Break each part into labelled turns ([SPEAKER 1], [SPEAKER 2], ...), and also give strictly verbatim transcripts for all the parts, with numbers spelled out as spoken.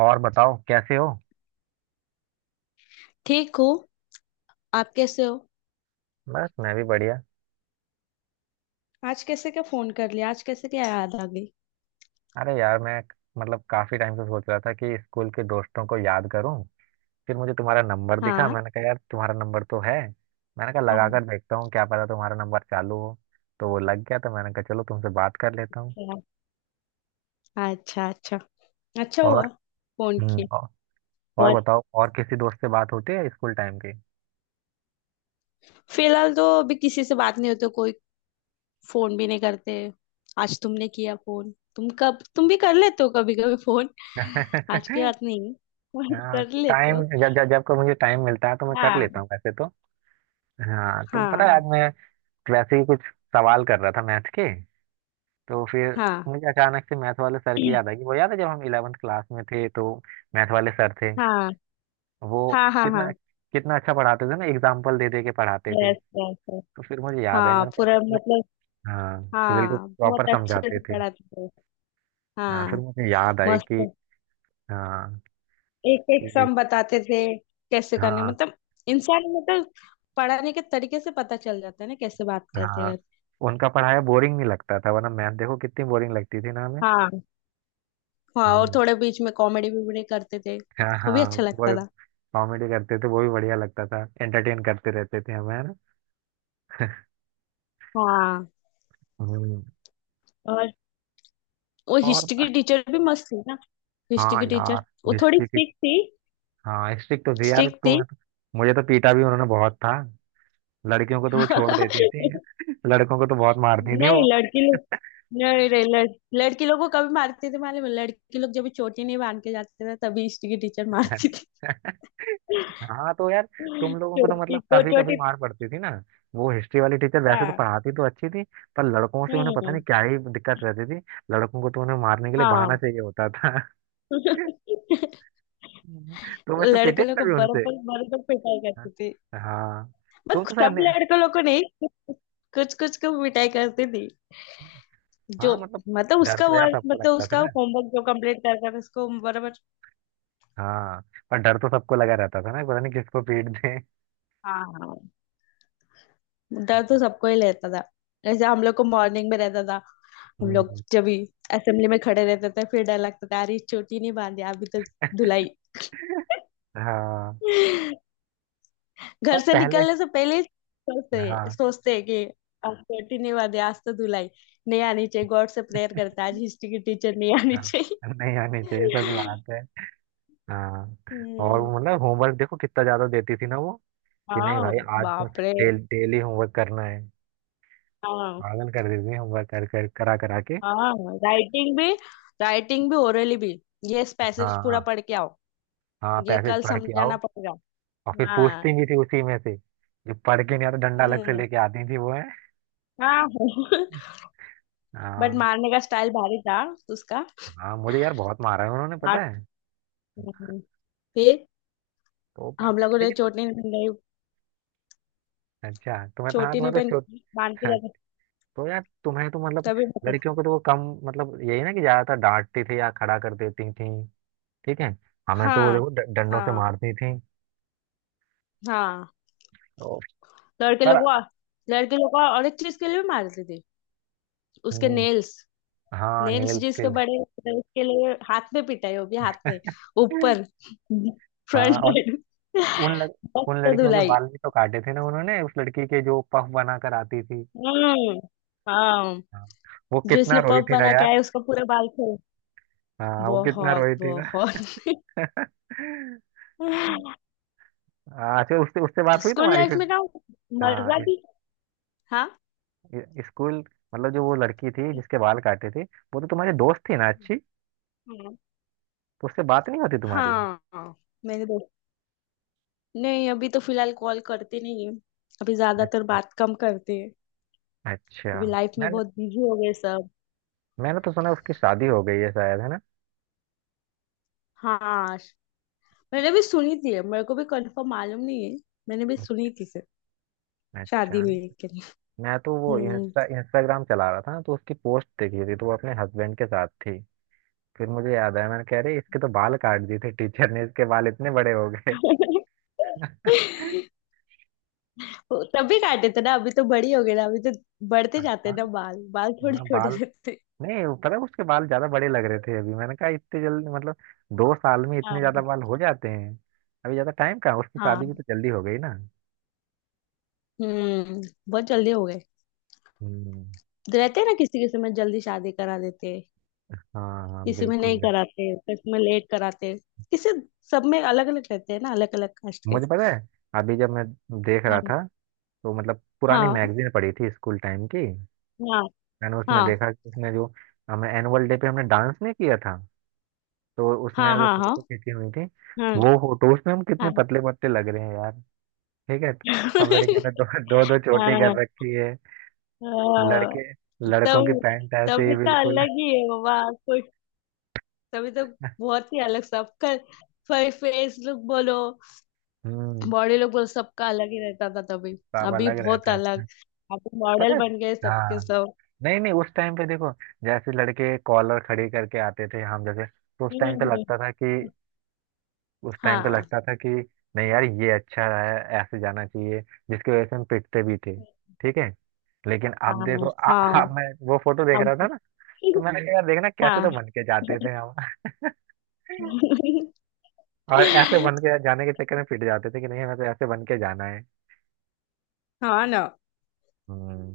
[SPEAKER 1] और बताओ, कैसे हो?
[SPEAKER 2] ठीक हो। आप कैसे हो?
[SPEAKER 1] बस, मैं भी बढ़िया।
[SPEAKER 2] आज कैसे क्या फोन कर लिया, आज कैसे क्या याद आ गई?
[SPEAKER 1] अरे यार, मैं क- मतलब काफी टाइम से सोच रहा था कि स्कूल के दोस्तों को याद करूं। फिर मुझे तुम्हारा नंबर दिखा,
[SPEAKER 2] हाँ।
[SPEAKER 1] मैंने कहा यार, तुम्हारा नंबर तो है। मैंने कहा लगा
[SPEAKER 2] अच्छा।
[SPEAKER 1] कर देखता हूँ, क्या पता तुम्हारा नंबर चालू हो। तो वो लग गया, तो मैंने कहा चलो तुमसे बात कर लेता हूँ।
[SPEAKER 2] अच्छा, अच्छा। अच्छा हुआ
[SPEAKER 1] और
[SPEAKER 2] फोन
[SPEAKER 1] हम्म
[SPEAKER 2] किया।
[SPEAKER 1] और, और
[SPEAKER 2] और,
[SPEAKER 1] बताओ, और किसी दोस्त से बात होती है स्कूल टाइम की?
[SPEAKER 2] फिलहाल तो अभी किसी से बात नहीं होती कोई। फोन भी नहीं करते। आज तुमने किया फोन, तुम कब तुम भी कर लेते हो कभी कभी फोन। आज की बात नहीं है, फोन
[SPEAKER 1] हाँ,
[SPEAKER 2] कर लेते
[SPEAKER 1] टाइम
[SPEAKER 2] हो।
[SPEAKER 1] जब जब जब को मुझे टाइम मिलता है तो मैं कर
[SPEAKER 2] हाँ,
[SPEAKER 1] लेता हूँ वैसे तो। हाँ, तो पता है
[SPEAKER 2] हाँ,
[SPEAKER 1] आज मैं वैसे ही कुछ सवाल कर रहा था मैथ के, तो फिर
[SPEAKER 2] हाँ।
[SPEAKER 1] मुझे अचानक से मैथ वाले सर की याद आई। वो याद है जब हम इलेवेंथ क्लास में थे तो मैथ वाले सर थे
[SPEAKER 2] हाँ,
[SPEAKER 1] वो,
[SPEAKER 2] हाँ, हाँ,
[SPEAKER 1] कितना
[SPEAKER 2] हाँ।
[SPEAKER 1] कितना अच्छा पढ़ाते थे ना, एग्जाम्पल दे दे के पढ़ाते थे।
[SPEAKER 2] Yes, yes.
[SPEAKER 1] तो फिर मुझे याद आई,
[SPEAKER 2] हाँ,
[SPEAKER 1] मैंने कहा
[SPEAKER 2] पूरा
[SPEAKER 1] "अरे वो-
[SPEAKER 2] मतलब।
[SPEAKER 1] हाँ, कि बिल्कुल
[SPEAKER 2] हाँ,
[SPEAKER 1] प्रॉपर
[SPEAKER 2] बहुत अच्छे
[SPEAKER 1] समझाते
[SPEAKER 2] से
[SPEAKER 1] थे।
[SPEAKER 2] पढ़ाते हो।
[SPEAKER 1] हाँ, फिर
[SPEAKER 2] हाँ।
[SPEAKER 1] मुझे याद आई कि,
[SPEAKER 2] मस्त।
[SPEAKER 1] हाँ
[SPEAKER 2] एक एक
[SPEAKER 1] कि,
[SPEAKER 2] सम बताते थे। कैसे करने
[SPEAKER 1] हाँ
[SPEAKER 2] मतलब। इंसान मतलब। पढ़ाने के तरीके से पता चल जाता है ना, कैसे बात करते
[SPEAKER 1] हाँ
[SPEAKER 2] हैं।
[SPEAKER 1] उनका पढ़ाया बोरिंग नहीं लगता था, वरना मैथ देखो कितनी बोरिंग लगती थी ना हमें।
[SPEAKER 2] हाँ, हाँ, और
[SPEAKER 1] हम्म।
[SPEAKER 2] थोड़े बीच में कॉमेडी भी भी करते थे,
[SPEAKER 1] हाँ
[SPEAKER 2] वो भी
[SPEAKER 1] हाँ,
[SPEAKER 2] अच्छा लगता
[SPEAKER 1] वो
[SPEAKER 2] था।
[SPEAKER 1] कॉमेडी करते थे, वो भी बढ़िया लगता था, एंटरटेन करते रहते थे हमें, है ना?
[SPEAKER 2] हाँ।
[SPEAKER 1] हम्म।
[SPEAKER 2] और वो
[SPEAKER 1] और।
[SPEAKER 2] हिस्ट्री की टीचर भी मस्त थी ना। हिस्ट्री
[SPEAKER 1] हाँ
[SPEAKER 2] की
[SPEAKER 1] यार,
[SPEAKER 2] टीचर वो थोड़ी
[SPEAKER 1] हिस्ट्री की।
[SPEAKER 2] स्ट्रिक्ट थी।
[SPEAKER 1] हाँ, हिस्ट्री तो थी यार,
[SPEAKER 2] स्ट्रिक्ट थी।
[SPEAKER 1] तुम्हें तो, मुझे तो पीटा भी उन्होंने बहुत था। लड़कियों को तो वो छोड़ देती थी। लड़कों को तो बहुत मारती थी वो।
[SPEAKER 2] नहीं लड़की लोग। नहीं, नहीं, लड़, लड़की लोगों को कभी मारते थे मालूम है? लड़की लोग जब भी चोटी नहीं बांध के जाते थे, तभी हिस्ट्री की टीचर मारती।
[SPEAKER 1] हाँ, तो यार, तुम लोगों को तो
[SPEAKER 2] छोटी
[SPEAKER 1] मतलब
[SPEAKER 2] तो
[SPEAKER 1] कभी कभी
[SPEAKER 2] छोटी।
[SPEAKER 1] मार पड़ती थी ना। वो हिस्ट्री वाली टीचर वैसे तो
[SPEAKER 2] हाँ।
[SPEAKER 1] पढ़ाती तो अच्छी थी, पर लड़कों से उन्हें पता नहीं
[SPEAKER 2] हम्म।
[SPEAKER 1] क्या ही दिक्कत रहती थी, लड़कों को तो उन्हें मारने के लिए बहाना
[SPEAKER 2] हाँ।
[SPEAKER 1] चाहिए होता था। तुम ऐसे पिटे
[SPEAKER 2] लड़के
[SPEAKER 1] भी
[SPEAKER 2] लोग को
[SPEAKER 1] कभी
[SPEAKER 2] बर्फ
[SPEAKER 1] उनसे?
[SPEAKER 2] बर्फ तक पिटाई
[SPEAKER 1] हाँ,
[SPEAKER 2] करती थी।
[SPEAKER 1] हाँ, तुम
[SPEAKER 2] बट
[SPEAKER 1] तो शायद
[SPEAKER 2] सब
[SPEAKER 1] नहीं-।
[SPEAKER 2] लड़के लोग को नहीं। कुछ कुछ को पिटाई करती थी। जो
[SPEAKER 1] हाँ, मतलब
[SPEAKER 2] मतलब
[SPEAKER 1] डर
[SPEAKER 2] उसका
[SPEAKER 1] तो यार
[SPEAKER 2] वर्क
[SPEAKER 1] सबको
[SPEAKER 2] मतलब
[SPEAKER 1] लगता था
[SPEAKER 2] उसका
[SPEAKER 1] ना।
[SPEAKER 2] होमवर्क जो कंप्लीट करता था उसको बराबर।
[SPEAKER 1] हाँ, पर डर तो सबको लगा रहता था ना, पता नहीं किसको पीट दे।
[SPEAKER 2] हाँ, हाँ। डर तो सबको ही लेता था। जैसे हम लोग को मॉर्निंग में रहता था। हम लोग
[SPEAKER 1] हम्म।
[SPEAKER 2] जब भी असेंबली में खड़े रहते थे, फिर डर लगता था, अरे चोटी नहीं बांधी अभी तो। धुलाई।
[SPEAKER 1] हाँ,
[SPEAKER 2] घर
[SPEAKER 1] पर
[SPEAKER 2] से
[SPEAKER 1] पहले,
[SPEAKER 2] निकलने से पहले ही सोचते
[SPEAKER 1] हाँ,
[SPEAKER 2] सोचते हैं कि आज छुट्टी नहीं वादे, आज तो धुलाई नहीं आनी चाहिए, गॉड से प्रेयर करता है, आज हिस्ट्री की टीचर नहीं आनी
[SPEAKER 1] हाँ,
[SPEAKER 2] चाहिए।
[SPEAKER 1] नहीं आनी चाहिए, सच बात है। हाँ, और
[SPEAKER 2] हम्म।
[SPEAKER 1] वो मतलब होमवर्क देखो कितना ज्यादा देती थी ना वो, कि नहीं
[SPEAKER 2] हाँ।
[SPEAKER 1] भाई, आज तो
[SPEAKER 2] बाप रे।
[SPEAKER 1] डेल, डेली होमवर्क करना है।
[SPEAKER 2] हाँ।
[SPEAKER 1] पागल कर देती थी होमवर्क कर कर करा करा के।
[SPEAKER 2] हाँ। राइटिंग भी। राइटिंग भी ओरली भी। ये पैसेज पूरा
[SPEAKER 1] हाँ,
[SPEAKER 2] पढ़ के आओ।
[SPEAKER 1] हाँ,
[SPEAKER 2] ये
[SPEAKER 1] पैसेज
[SPEAKER 2] कल
[SPEAKER 1] पढ़ के आओ।
[SPEAKER 2] समझाना पड़ेगा।
[SPEAKER 1] और फिर
[SPEAKER 2] हाँ।
[SPEAKER 1] पूछती भी थी उसी में से, जो पढ़ के नहीं आता, डंडा अलग से
[SPEAKER 2] हम्म।
[SPEAKER 1] लेके आती थी वो, है।
[SPEAKER 2] हाँ। बट
[SPEAKER 1] हाँ।
[SPEAKER 2] मारने का स्टाइल भारी था। उसका।
[SPEAKER 1] हाँ, मुझे यार बहुत मारा है उन्होंने, पता
[SPEAKER 2] हाथ।
[SPEAKER 1] है।
[SPEAKER 2] फिर।
[SPEAKER 1] तो प-
[SPEAKER 2] हम लोगों ने
[SPEAKER 1] लेकिन
[SPEAKER 2] चोटी।
[SPEAKER 1] अच्छा, तुम्हें तो, हाँ,
[SPEAKER 2] चोटी नहीं
[SPEAKER 1] तुम्हें तो
[SPEAKER 2] पहन,
[SPEAKER 1] छो-
[SPEAKER 2] बांध के
[SPEAKER 1] हाँ,
[SPEAKER 2] जाते।
[SPEAKER 1] तो यार, तुम्हें तो मतलब
[SPEAKER 2] तभी होते।
[SPEAKER 1] लड़कियों को तो वो कम, मतलब यही ना कि ज्यादातर डांटती थी या खड़ा कर देती थी, ठीक है। हमें तो वो
[SPEAKER 2] हाँ,
[SPEAKER 1] देखो ड- डंडों से
[SPEAKER 2] हाँ,
[SPEAKER 1] मारती थी।
[SPEAKER 2] हाँ।
[SPEAKER 1] ओ,
[SPEAKER 2] लड़के
[SPEAKER 1] पर।
[SPEAKER 2] लोग को- लड़के लोग को और एक चीज के लिए भी मारती थी। उसके
[SPEAKER 1] हम्म।
[SPEAKER 2] नेल्स।
[SPEAKER 1] हाँ,
[SPEAKER 2] नेल्स
[SPEAKER 1] नेल के
[SPEAKER 2] जिसके
[SPEAKER 1] लिए।
[SPEAKER 2] बड़े होते थे, उसके लिए हाथ में पिटाई होगी, हाथ में। ऊपर। फ्रंट
[SPEAKER 1] हाँ, और
[SPEAKER 2] साइड।
[SPEAKER 1] उन लड़, उन
[SPEAKER 2] मस्त
[SPEAKER 1] लड़कियों के
[SPEAKER 2] धुलाई।
[SPEAKER 1] बाल भी तो काटे थे ना उन्होंने, उस लड़की के जो पफ बना कर आती थी।
[SPEAKER 2] हम्म। हाँ।
[SPEAKER 1] हाँ, वो
[SPEAKER 2] जो इसने
[SPEAKER 1] कितना रोई
[SPEAKER 2] पफ
[SPEAKER 1] थी ना
[SPEAKER 2] बना के
[SPEAKER 1] यार।
[SPEAKER 2] आया, उसका पूरा बाल खोल।
[SPEAKER 1] हाँ, वो कितना
[SPEAKER 2] बहुत,
[SPEAKER 1] रोई थी ना।
[SPEAKER 2] बहुत।
[SPEAKER 1] हाँ, अच्छा, उससे उससे बात हुई
[SPEAKER 2] स्कूल
[SPEAKER 1] तुम्हारी
[SPEAKER 2] लाइफ
[SPEAKER 1] फिर?
[SPEAKER 2] में ना।
[SPEAKER 1] हाँ,
[SPEAKER 2] मजा भी। हाँ।
[SPEAKER 1] ये- स्कूल मतलब जो वो लड़की थी जिसके बाल काटे थे वो तो तुम्हारी दोस्त थी ना अच्छी, तो उससे बात नहीं होती तुम्हारी?
[SPEAKER 2] हाँ। मेरे दोस्त। नहीं, अभी तो फिलहाल कॉल करते नहीं है। अभी ज्यादातर
[SPEAKER 1] अच्छा।
[SPEAKER 2] बात कम करते हैं।
[SPEAKER 1] अच्छा,
[SPEAKER 2] अभी लाइफ में
[SPEAKER 1] मैंने
[SPEAKER 2] बहुत बिजी हो गए सब।
[SPEAKER 1] मैंने तो सुना उसकी शादी हो गई है शायद, है ना?
[SPEAKER 2] हाँ। मैंने भी सुनी थी, मेरे को भी कंफर्म मालूम नहीं है। मैंने भी सुनी थी सर।
[SPEAKER 1] अच्छा,
[SPEAKER 2] शादी हुई के लिए।
[SPEAKER 1] मैं तो वो
[SPEAKER 2] हम्म।
[SPEAKER 1] इंस्टा इंस्टाग्राम चला रहा था तो उसकी पोस्ट देखी थी, तो वो अपने हस्बैंड के साथ थी। फिर मुझे याद आया, मैंने कह रही इसके तो बाल काट दिए थे टीचर ने, इसके बाल इतने बड़े हो गए।
[SPEAKER 2] वो तभी काटे थे ना, अभी तो बड़ी हो गई ना, अभी तो बढ़ते
[SPEAKER 1] हाँ।
[SPEAKER 2] जाते हैं ना, बाल, बाल थोड़े
[SPEAKER 1] हाँ,
[SPEAKER 2] छोटे
[SPEAKER 1] बाल,
[SPEAKER 2] रहते हैं।
[SPEAKER 1] नहीं, वो पता है उसके बाल ज्यादा बड़े लग रहे थे अभी, मैंने कहा इतने जल्दी मतलब दो साल में इतने ज्यादा
[SPEAKER 2] हाँ,
[SPEAKER 1] बाल हो जाते हैं? अभी ज्यादा टाइम कहाँ, उसकी
[SPEAKER 2] हाँ।
[SPEAKER 1] शादी भी तो जल्दी हो गई ना।
[SPEAKER 2] हम्म। बहुत जल्दी हो गए।
[SPEAKER 1] हम्म।
[SPEAKER 2] रहते हैं ना, किसी किसी में जल्दी शादी करा देते हैं।
[SPEAKER 1] हाँ, हाँ,
[SPEAKER 2] किसी में
[SPEAKER 1] बिल्कुल
[SPEAKER 2] नहीं
[SPEAKER 1] बिल्कुल।
[SPEAKER 2] कराते, किसी में लेट कराते। किसी। सब में अलग अलग रहते हैं ना, अलग अलग कास्ट के।
[SPEAKER 1] मुझे पता है, अभी जब मैं देख
[SPEAKER 2] हाँ,
[SPEAKER 1] रहा था, तो मतलब पुरानी
[SPEAKER 2] हाँ,
[SPEAKER 1] मैगजीन पड़ी थी स्कूल टाइम की,
[SPEAKER 2] हाँ,
[SPEAKER 1] मैंने उसमें
[SPEAKER 2] हाँ।
[SPEAKER 1] देखा कि उसमें जो, हमें एनुअल डे पे हमने डांस नहीं किया था, तो उसमें
[SPEAKER 2] हाँ।
[SPEAKER 1] जो
[SPEAKER 2] हाँ, हाँ, हाँ,
[SPEAKER 1] फोटो खींची हुई थी, वो फोटोज में हम कितने
[SPEAKER 2] हाँ।
[SPEAKER 1] पतले पतले लग रहे हैं यार, ठीक है। सब लड़कियों ने दो दो दो चोटी
[SPEAKER 2] हाँ।
[SPEAKER 1] कर रखी है,
[SPEAKER 2] हाँ।
[SPEAKER 1] लड़के लड़कों की
[SPEAKER 2] तब।
[SPEAKER 1] पैंट ऐसे ही
[SPEAKER 2] तभी तो
[SPEAKER 1] बिल्कुल।
[SPEAKER 2] अलग ही है बाबा कुछ। तभी तो। बहुत ही अलग सबका। फेस लुक बोलो।
[SPEAKER 1] हम्म।
[SPEAKER 2] बॉडी लुक बोलो, सबका अलग ही रहता था तभी।
[SPEAKER 1] सब
[SPEAKER 2] अभी
[SPEAKER 1] अलग
[SPEAKER 2] बहुत
[SPEAKER 1] रहता
[SPEAKER 2] अलग।
[SPEAKER 1] था,
[SPEAKER 2] अभी
[SPEAKER 1] पता
[SPEAKER 2] मॉडल
[SPEAKER 1] है?
[SPEAKER 2] बन गए सबके
[SPEAKER 1] हाँ,
[SPEAKER 2] सब।
[SPEAKER 1] नहीं नहीं, उस टाइम पे देखो, जैसे लड़के कॉलर खड़ी करके आते थे हम, जैसे तो उस
[SPEAKER 2] हम्म,
[SPEAKER 1] टाइम पे लगता था कि,
[SPEAKER 2] हम्म।
[SPEAKER 1] उस टाइम पे
[SPEAKER 2] हाँ।
[SPEAKER 1] लगता था कि नहीं यार, ये अच्छा है, ऐसे जाना चाहिए, जिसकी वजह से हम पिटते भी थे, ठीक है। लेकिन अब
[SPEAKER 2] हाँ।
[SPEAKER 1] देखो आ, आ,
[SPEAKER 2] हाँ।
[SPEAKER 1] मैं वो फोटो देख
[SPEAKER 2] अब
[SPEAKER 1] रहा था ना, तो मैंने हम्म। कहा यार, देखना कैसे
[SPEAKER 2] हाँ।
[SPEAKER 1] तो बन के जाते थे हम। और ऐसे बन के जाने के चक्कर में पिट जाते थे कि नहीं, हमें तो ऐसे बन के जाना है।
[SPEAKER 2] हाँ ना।
[SPEAKER 1] हम्म।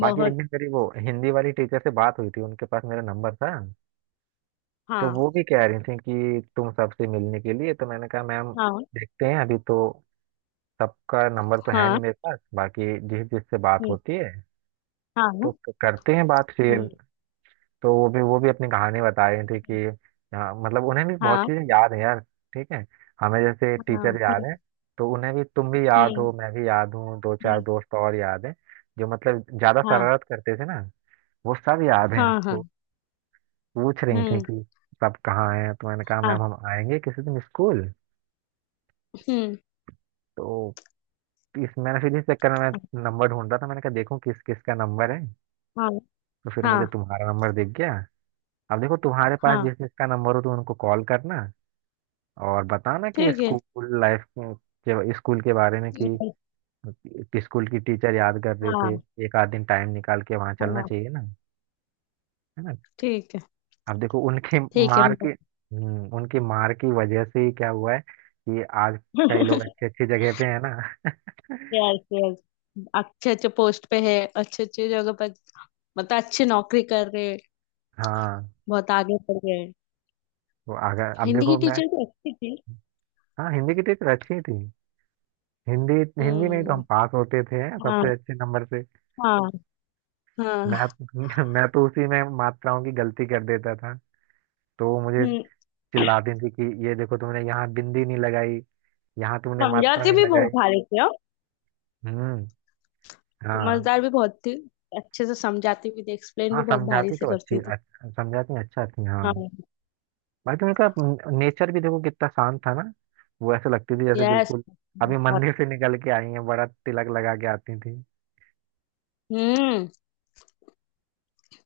[SPEAKER 1] बाकी एक दिन मेरी वो हिंदी वाली टीचर से बात हुई थी, उनके पास मेरा नंबर था, तो
[SPEAKER 2] हाँ।
[SPEAKER 1] वो भी कह रही थी कि तुम सबसे मिलने के लिए, तो मैंने कहा मैम
[SPEAKER 2] हाँ।
[SPEAKER 1] देखते हैं, अभी तो सबका नंबर तो है
[SPEAKER 2] हाँ।
[SPEAKER 1] नहीं मेरे पास, बाकी जिस जिससे बात
[SPEAKER 2] हम्म,
[SPEAKER 1] होती है तो
[SPEAKER 2] हाँ।
[SPEAKER 1] क- करते हैं बात
[SPEAKER 2] हम्म।
[SPEAKER 1] फिर। तो वो भी वो भी अपनी कहानी बता रही थी कि, हाँ, मतलब उन्हें भी बहुत
[SPEAKER 2] हाँ।
[SPEAKER 1] चीजें याद है यार, ठीक है, हमें जैसे
[SPEAKER 2] हाँ।
[SPEAKER 1] टीचर याद
[SPEAKER 2] हम्म,
[SPEAKER 1] है तो उन्हें भी तुम भी याद
[SPEAKER 2] हम्म,
[SPEAKER 1] हो, मैं भी याद हूँ, दो चार
[SPEAKER 2] हम्म।
[SPEAKER 1] दोस्त और याद हैं जो मतलब ज्यादा
[SPEAKER 2] हाँ,
[SPEAKER 1] शरारत करते थे ना, वो सब याद हैं
[SPEAKER 2] हाँ। हाँ।
[SPEAKER 1] तो। पूछ रही
[SPEAKER 2] हम्म।
[SPEAKER 1] थी कि सब कहाँ हैं, तो मैंने कहा
[SPEAKER 2] हाँ।
[SPEAKER 1] मैम हम आएंगे किसी दिन स्कूल,
[SPEAKER 2] हम्म।
[SPEAKER 1] तो इस मैंने फिर इस चक्कर में मैं नंबर ढूंढ रहा था, मैंने कहा देखूं किस किस का नंबर है,
[SPEAKER 2] हाँ,
[SPEAKER 1] तो फिर
[SPEAKER 2] हाँ।
[SPEAKER 1] मुझे तुम्हारा नंबर दिख गया। अब देखो तुम्हारे पास
[SPEAKER 2] हाँ
[SPEAKER 1] जिस जिसका नंबर हो तो उनको कॉल करना और बताना कि
[SPEAKER 2] ठीक है।
[SPEAKER 1] स्कूल लाइफ के, स्कूल के बारे में, कि
[SPEAKER 2] ये-
[SPEAKER 1] कि स्कूल की टीचर याद कर रहे थे,
[SPEAKER 2] हाँ।
[SPEAKER 1] एक आध दिन टाइम निकाल के वहां चलना
[SPEAKER 2] हाँ।
[SPEAKER 1] चाहिए ना, है ना?
[SPEAKER 2] ठीक है।
[SPEAKER 1] अब देखो उनकी
[SPEAKER 2] ठीक है,
[SPEAKER 1] मार
[SPEAKER 2] मैं।
[SPEAKER 1] के हम्म उनकी मार की वजह से ही क्या हुआ है कि आज कई लोग अच्छी अच्छी जगह पे है ना।
[SPEAKER 2] Yes, yes. अच्छे अच्छे पोस्ट पे है, अच्छे अच्छे जगह पर। मतलब अच्छी नौकरी कर रहे हैं।
[SPEAKER 1] हाँ,
[SPEAKER 2] बहुत आगे बढ़ गए हैं।
[SPEAKER 1] तो अगर, अब
[SPEAKER 2] हिंदी की
[SPEAKER 1] देखो मैं।
[SPEAKER 2] टीचर भी अच्छी थी।
[SPEAKER 1] हाँ, हिंदी की टीचर अच्छी थी। हिंदी, हिंदी में ही तो
[SPEAKER 2] हम्म।
[SPEAKER 1] हम पास होते थे
[SPEAKER 2] हाँ,
[SPEAKER 1] सबसे अच्छे नंबर से।
[SPEAKER 2] हाँ,
[SPEAKER 1] मैं
[SPEAKER 2] हाँ।
[SPEAKER 1] मैं तो उसी में मात्राओं की गलती कर देता था, तो वो मुझे
[SPEAKER 2] हम्म।
[SPEAKER 1] चिल्लाती थी कि ये देखो तुमने यहाँ बिंदी नहीं लगाई, यहाँ तुमने मात्रा
[SPEAKER 2] समझाती
[SPEAKER 1] नहीं
[SPEAKER 2] भी बहुत
[SPEAKER 1] लगाई।
[SPEAKER 2] भारी थी, हाँ।
[SPEAKER 1] हम्म। हाँ।
[SPEAKER 2] समझदार भी बहुत थी। अच्छे से समझाती भी थी, एक्सप्लेन
[SPEAKER 1] हाँ,
[SPEAKER 2] भी बहुत भारी
[SPEAKER 1] समझाती
[SPEAKER 2] से
[SPEAKER 1] तो अच्छी
[SPEAKER 2] करती थी।
[SPEAKER 1] अच्छा, समझाती अच्छा थी, हाँ।
[SPEAKER 2] हाँ।
[SPEAKER 1] बाकी उनका नेचर भी देखो कितना शांत था ना, वो ऐसे लगती थी जैसे
[SPEAKER 2] यस।
[SPEAKER 1] बिल्कुल अभी
[SPEAKER 2] बहुत।
[SPEAKER 1] मंदिर से निकल के आई हैं, बड़ा तिलक लगा के आती थी।
[SPEAKER 2] हम्म।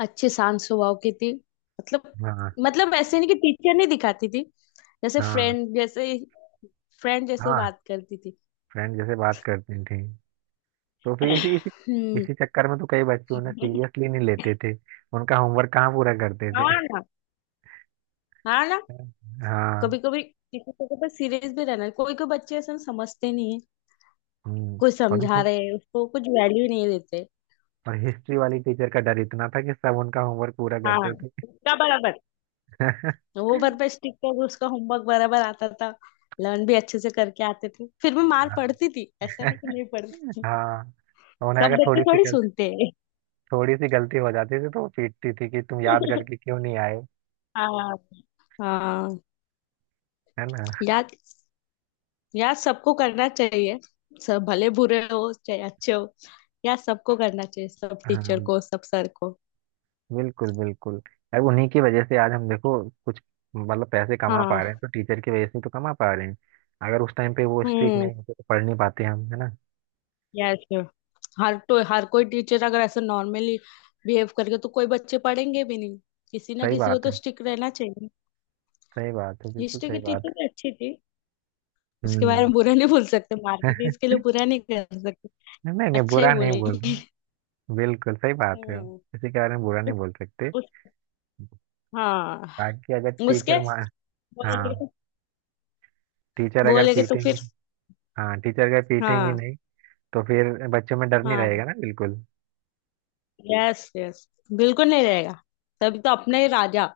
[SPEAKER 2] अच्छी शांत स्वभाव की थी। मतलब।
[SPEAKER 1] हाँ,
[SPEAKER 2] मतलब ऐसे नहीं कि टीचर नहीं दिखाती थी। जैसे
[SPEAKER 1] हाँ,
[SPEAKER 2] फ्रेंड जैसे। फ्रेंड जैसे
[SPEAKER 1] हाँ,
[SPEAKER 2] बात करती थी।
[SPEAKER 1] फ्रेंड जैसे बात करती थी, तो फिर इसी इसी
[SPEAKER 2] हम्म।
[SPEAKER 1] इसी चक्कर में तो कई बच्चे उन्हें सीरियसली नहीं लेते थे, उनका होमवर्क कहाँ पूरा करते थे।
[SPEAKER 2] हाँ ना, हाँ ना।
[SPEAKER 1] हाँ।
[SPEAKER 2] कभी कभी किसी को तो सीरियस भी रहना, कोई कोई बच्चे ऐसे समझते नहीं है।
[SPEAKER 1] हम्म।
[SPEAKER 2] कुछ
[SPEAKER 1] और
[SPEAKER 2] समझा
[SPEAKER 1] देखो,
[SPEAKER 2] रहे हैं उसको, कुछ वैल्यू नहीं देते।
[SPEAKER 1] और हिस्ट्री वाली टीचर का डर इतना था कि सब उनका होमवर्क पूरा
[SPEAKER 2] हाँ।
[SPEAKER 1] करते थे।
[SPEAKER 2] उसका बराबर होमवर्क पे स्टिक कर, उसका होमवर्क बराबर आता था। लर्न भी अच्छे से करके आते थे, फिर भी मार पड़ती थी, ऐसा नहीं कि नहीं पड़ती थी।
[SPEAKER 1] हाँ, उन्हें
[SPEAKER 2] सब
[SPEAKER 1] अगर
[SPEAKER 2] बच्चे
[SPEAKER 1] थोड़ी सी
[SPEAKER 2] थोड़ी
[SPEAKER 1] गलती
[SPEAKER 2] सुनते हैं।
[SPEAKER 1] थोड़ी सी गलती हो जाती थी तो वो पीटती थी कि तुम याद करके क्यों नहीं आए,
[SPEAKER 2] हाँ, हाँ।
[SPEAKER 1] है ना?
[SPEAKER 2] याद। याद सबको करना चाहिए। सब भले बुरे हो चाहे अच्छे हो। याद सबको करना चाहिए, सब टीचर
[SPEAKER 1] हाँ,
[SPEAKER 2] को, सब सर को।
[SPEAKER 1] बिल्कुल बिल्कुल। अब उन्हीं की वजह से आज हम देखो कुछ मतलब पैसे कमा पा रहे हैं,
[SPEAKER 2] हाँ।
[SPEAKER 1] तो टीचर की वजह से तो कमा पा रहे हैं। अगर उस टाइम पे वो स्ट्रिक्ट
[SPEAKER 2] हम्म।
[SPEAKER 1] नहीं होते तो पढ़ नहीं पाते हम, है ना?
[SPEAKER 2] यस। हर तो हर कोई टीचर अगर ऐसे नॉर्मली बिहेव करके, तो कोई बच्चे पढ़ेंगे भी नहीं। किसी ना
[SPEAKER 1] सही
[SPEAKER 2] किसी को
[SPEAKER 1] बात
[SPEAKER 2] तो
[SPEAKER 1] है,
[SPEAKER 2] स्ट्रिक्ट रहना चाहिए।
[SPEAKER 1] सही बात है, बिल्कुल
[SPEAKER 2] हिस्ट्री की
[SPEAKER 1] सही
[SPEAKER 2] टीचर
[SPEAKER 1] बात है।
[SPEAKER 2] भी अच्छी थी। उसके बारे
[SPEAKER 1] हम्म।
[SPEAKER 2] में बुरा नहीं बोल सकते, मार्केट इसके लिए बुरा नहीं कर सकते।
[SPEAKER 1] नहीं नहीं,
[SPEAKER 2] अच्छा ही
[SPEAKER 1] बुरा नहीं बोल
[SPEAKER 2] बोलेगी।
[SPEAKER 1] रहे, बिल्कुल सही बात है,
[SPEAKER 2] हम्म।
[SPEAKER 1] किसी के बारे में बुरा
[SPEAKER 2] उस,
[SPEAKER 1] नहीं बोल सकते।
[SPEAKER 2] उस, हाँ।
[SPEAKER 1] बाकी अगर
[SPEAKER 2] उसके
[SPEAKER 1] टीचर मा
[SPEAKER 2] बोलेगे
[SPEAKER 1] हाँ
[SPEAKER 2] तो।
[SPEAKER 1] टीचर अगर
[SPEAKER 2] बोलेगे तो
[SPEAKER 1] पीटेंगे
[SPEAKER 2] फिर।
[SPEAKER 1] हाँ टीचर अगर पीटेंगे
[SPEAKER 2] हाँ।
[SPEAKER 1] नहीं तो फिर बच्चों में डर नहीं
[SPEAKER 2] हाँ।
[SPEAKER 1] रहेगा ना, बिल्कुल।
[SPEAKER 2] Yes, yes. बिल्कुल नहीं रहेगा। तभी तो अपने ही राजा।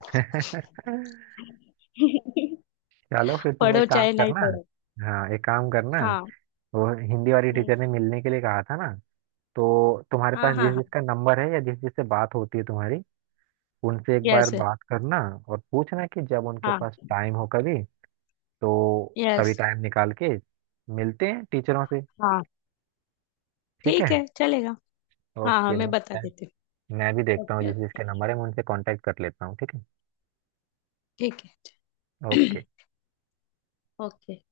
[SPEAKER 1] चलो, फिर तुम
[SPEAKER 2] पढ़ो
[SPEAKER 1] एक काम
[SPEAKER 2] चाहे नहीं
[SPEAKER 1] करना,
[SPEAKER 2] पढ़ो।
[SPEAKER 1] हाँ, एक काम करना,
[SPEAKER 2] हाँ।
[SPEAKER 1] वो हिंदी वाली
[SPEAKER 2] हम्म।
[SPEAKER 1] टीचर ने मिलने के लिए कहा था ना, तो तुम्हारे
[SPEAKER 2] हाँ,
[SPEAKER 1] पास
[SPEAKER 2] हाँ,
[SPEAKER 1] जिस
[SPEAKER 2] हाँ।
[SPEAKER 1] जिसका नंबर है या जिस जिससे बात होती है तुम्हारी, उनसे एक बार
[SPEAKER 2] यस।
[SPEAKER 1] बात करना और पूछना कि जब उनके
[SPEAKER 2] हाँ।
[SPEAKER 1] पास टाइम हो कभी, तो
[SPEAKER 2] यस।
[SPEAKER 1] कभी टाइम निकाल के मिलते हैं टीचरों से,
[SPEAKER 2] हाँ।
[SPEAKER 1] ठीक है।
[SPEAKER 2] ठीक है, चलेगा। हाँ, हाँ,
[SPEAKER 1] ओके,
[SPEAKER 2] मैं
[SPEAKER 1] मैं
[SPEAKER 2] बता
[SPEAKER 1] मैं
[SPEAKER 2] देती
[SPEAKER 1] मैं भी
[SPEAKER 2] हूँ।
[SPEAKER 1] देखता हूँ
[SPEAKER 2] ओके,
[SPEAKER 1] जिस
[SPEAKER 2] ओके।
[SPEAKER 1] जिसके नंबर है, मैं उनसे कांटेक्ट कर लेता हूँ, ठीक है।
[SPEAKER 2] ठीक है।
[SPEAKER 1] ओके।
[SPEAKER 2] ओके।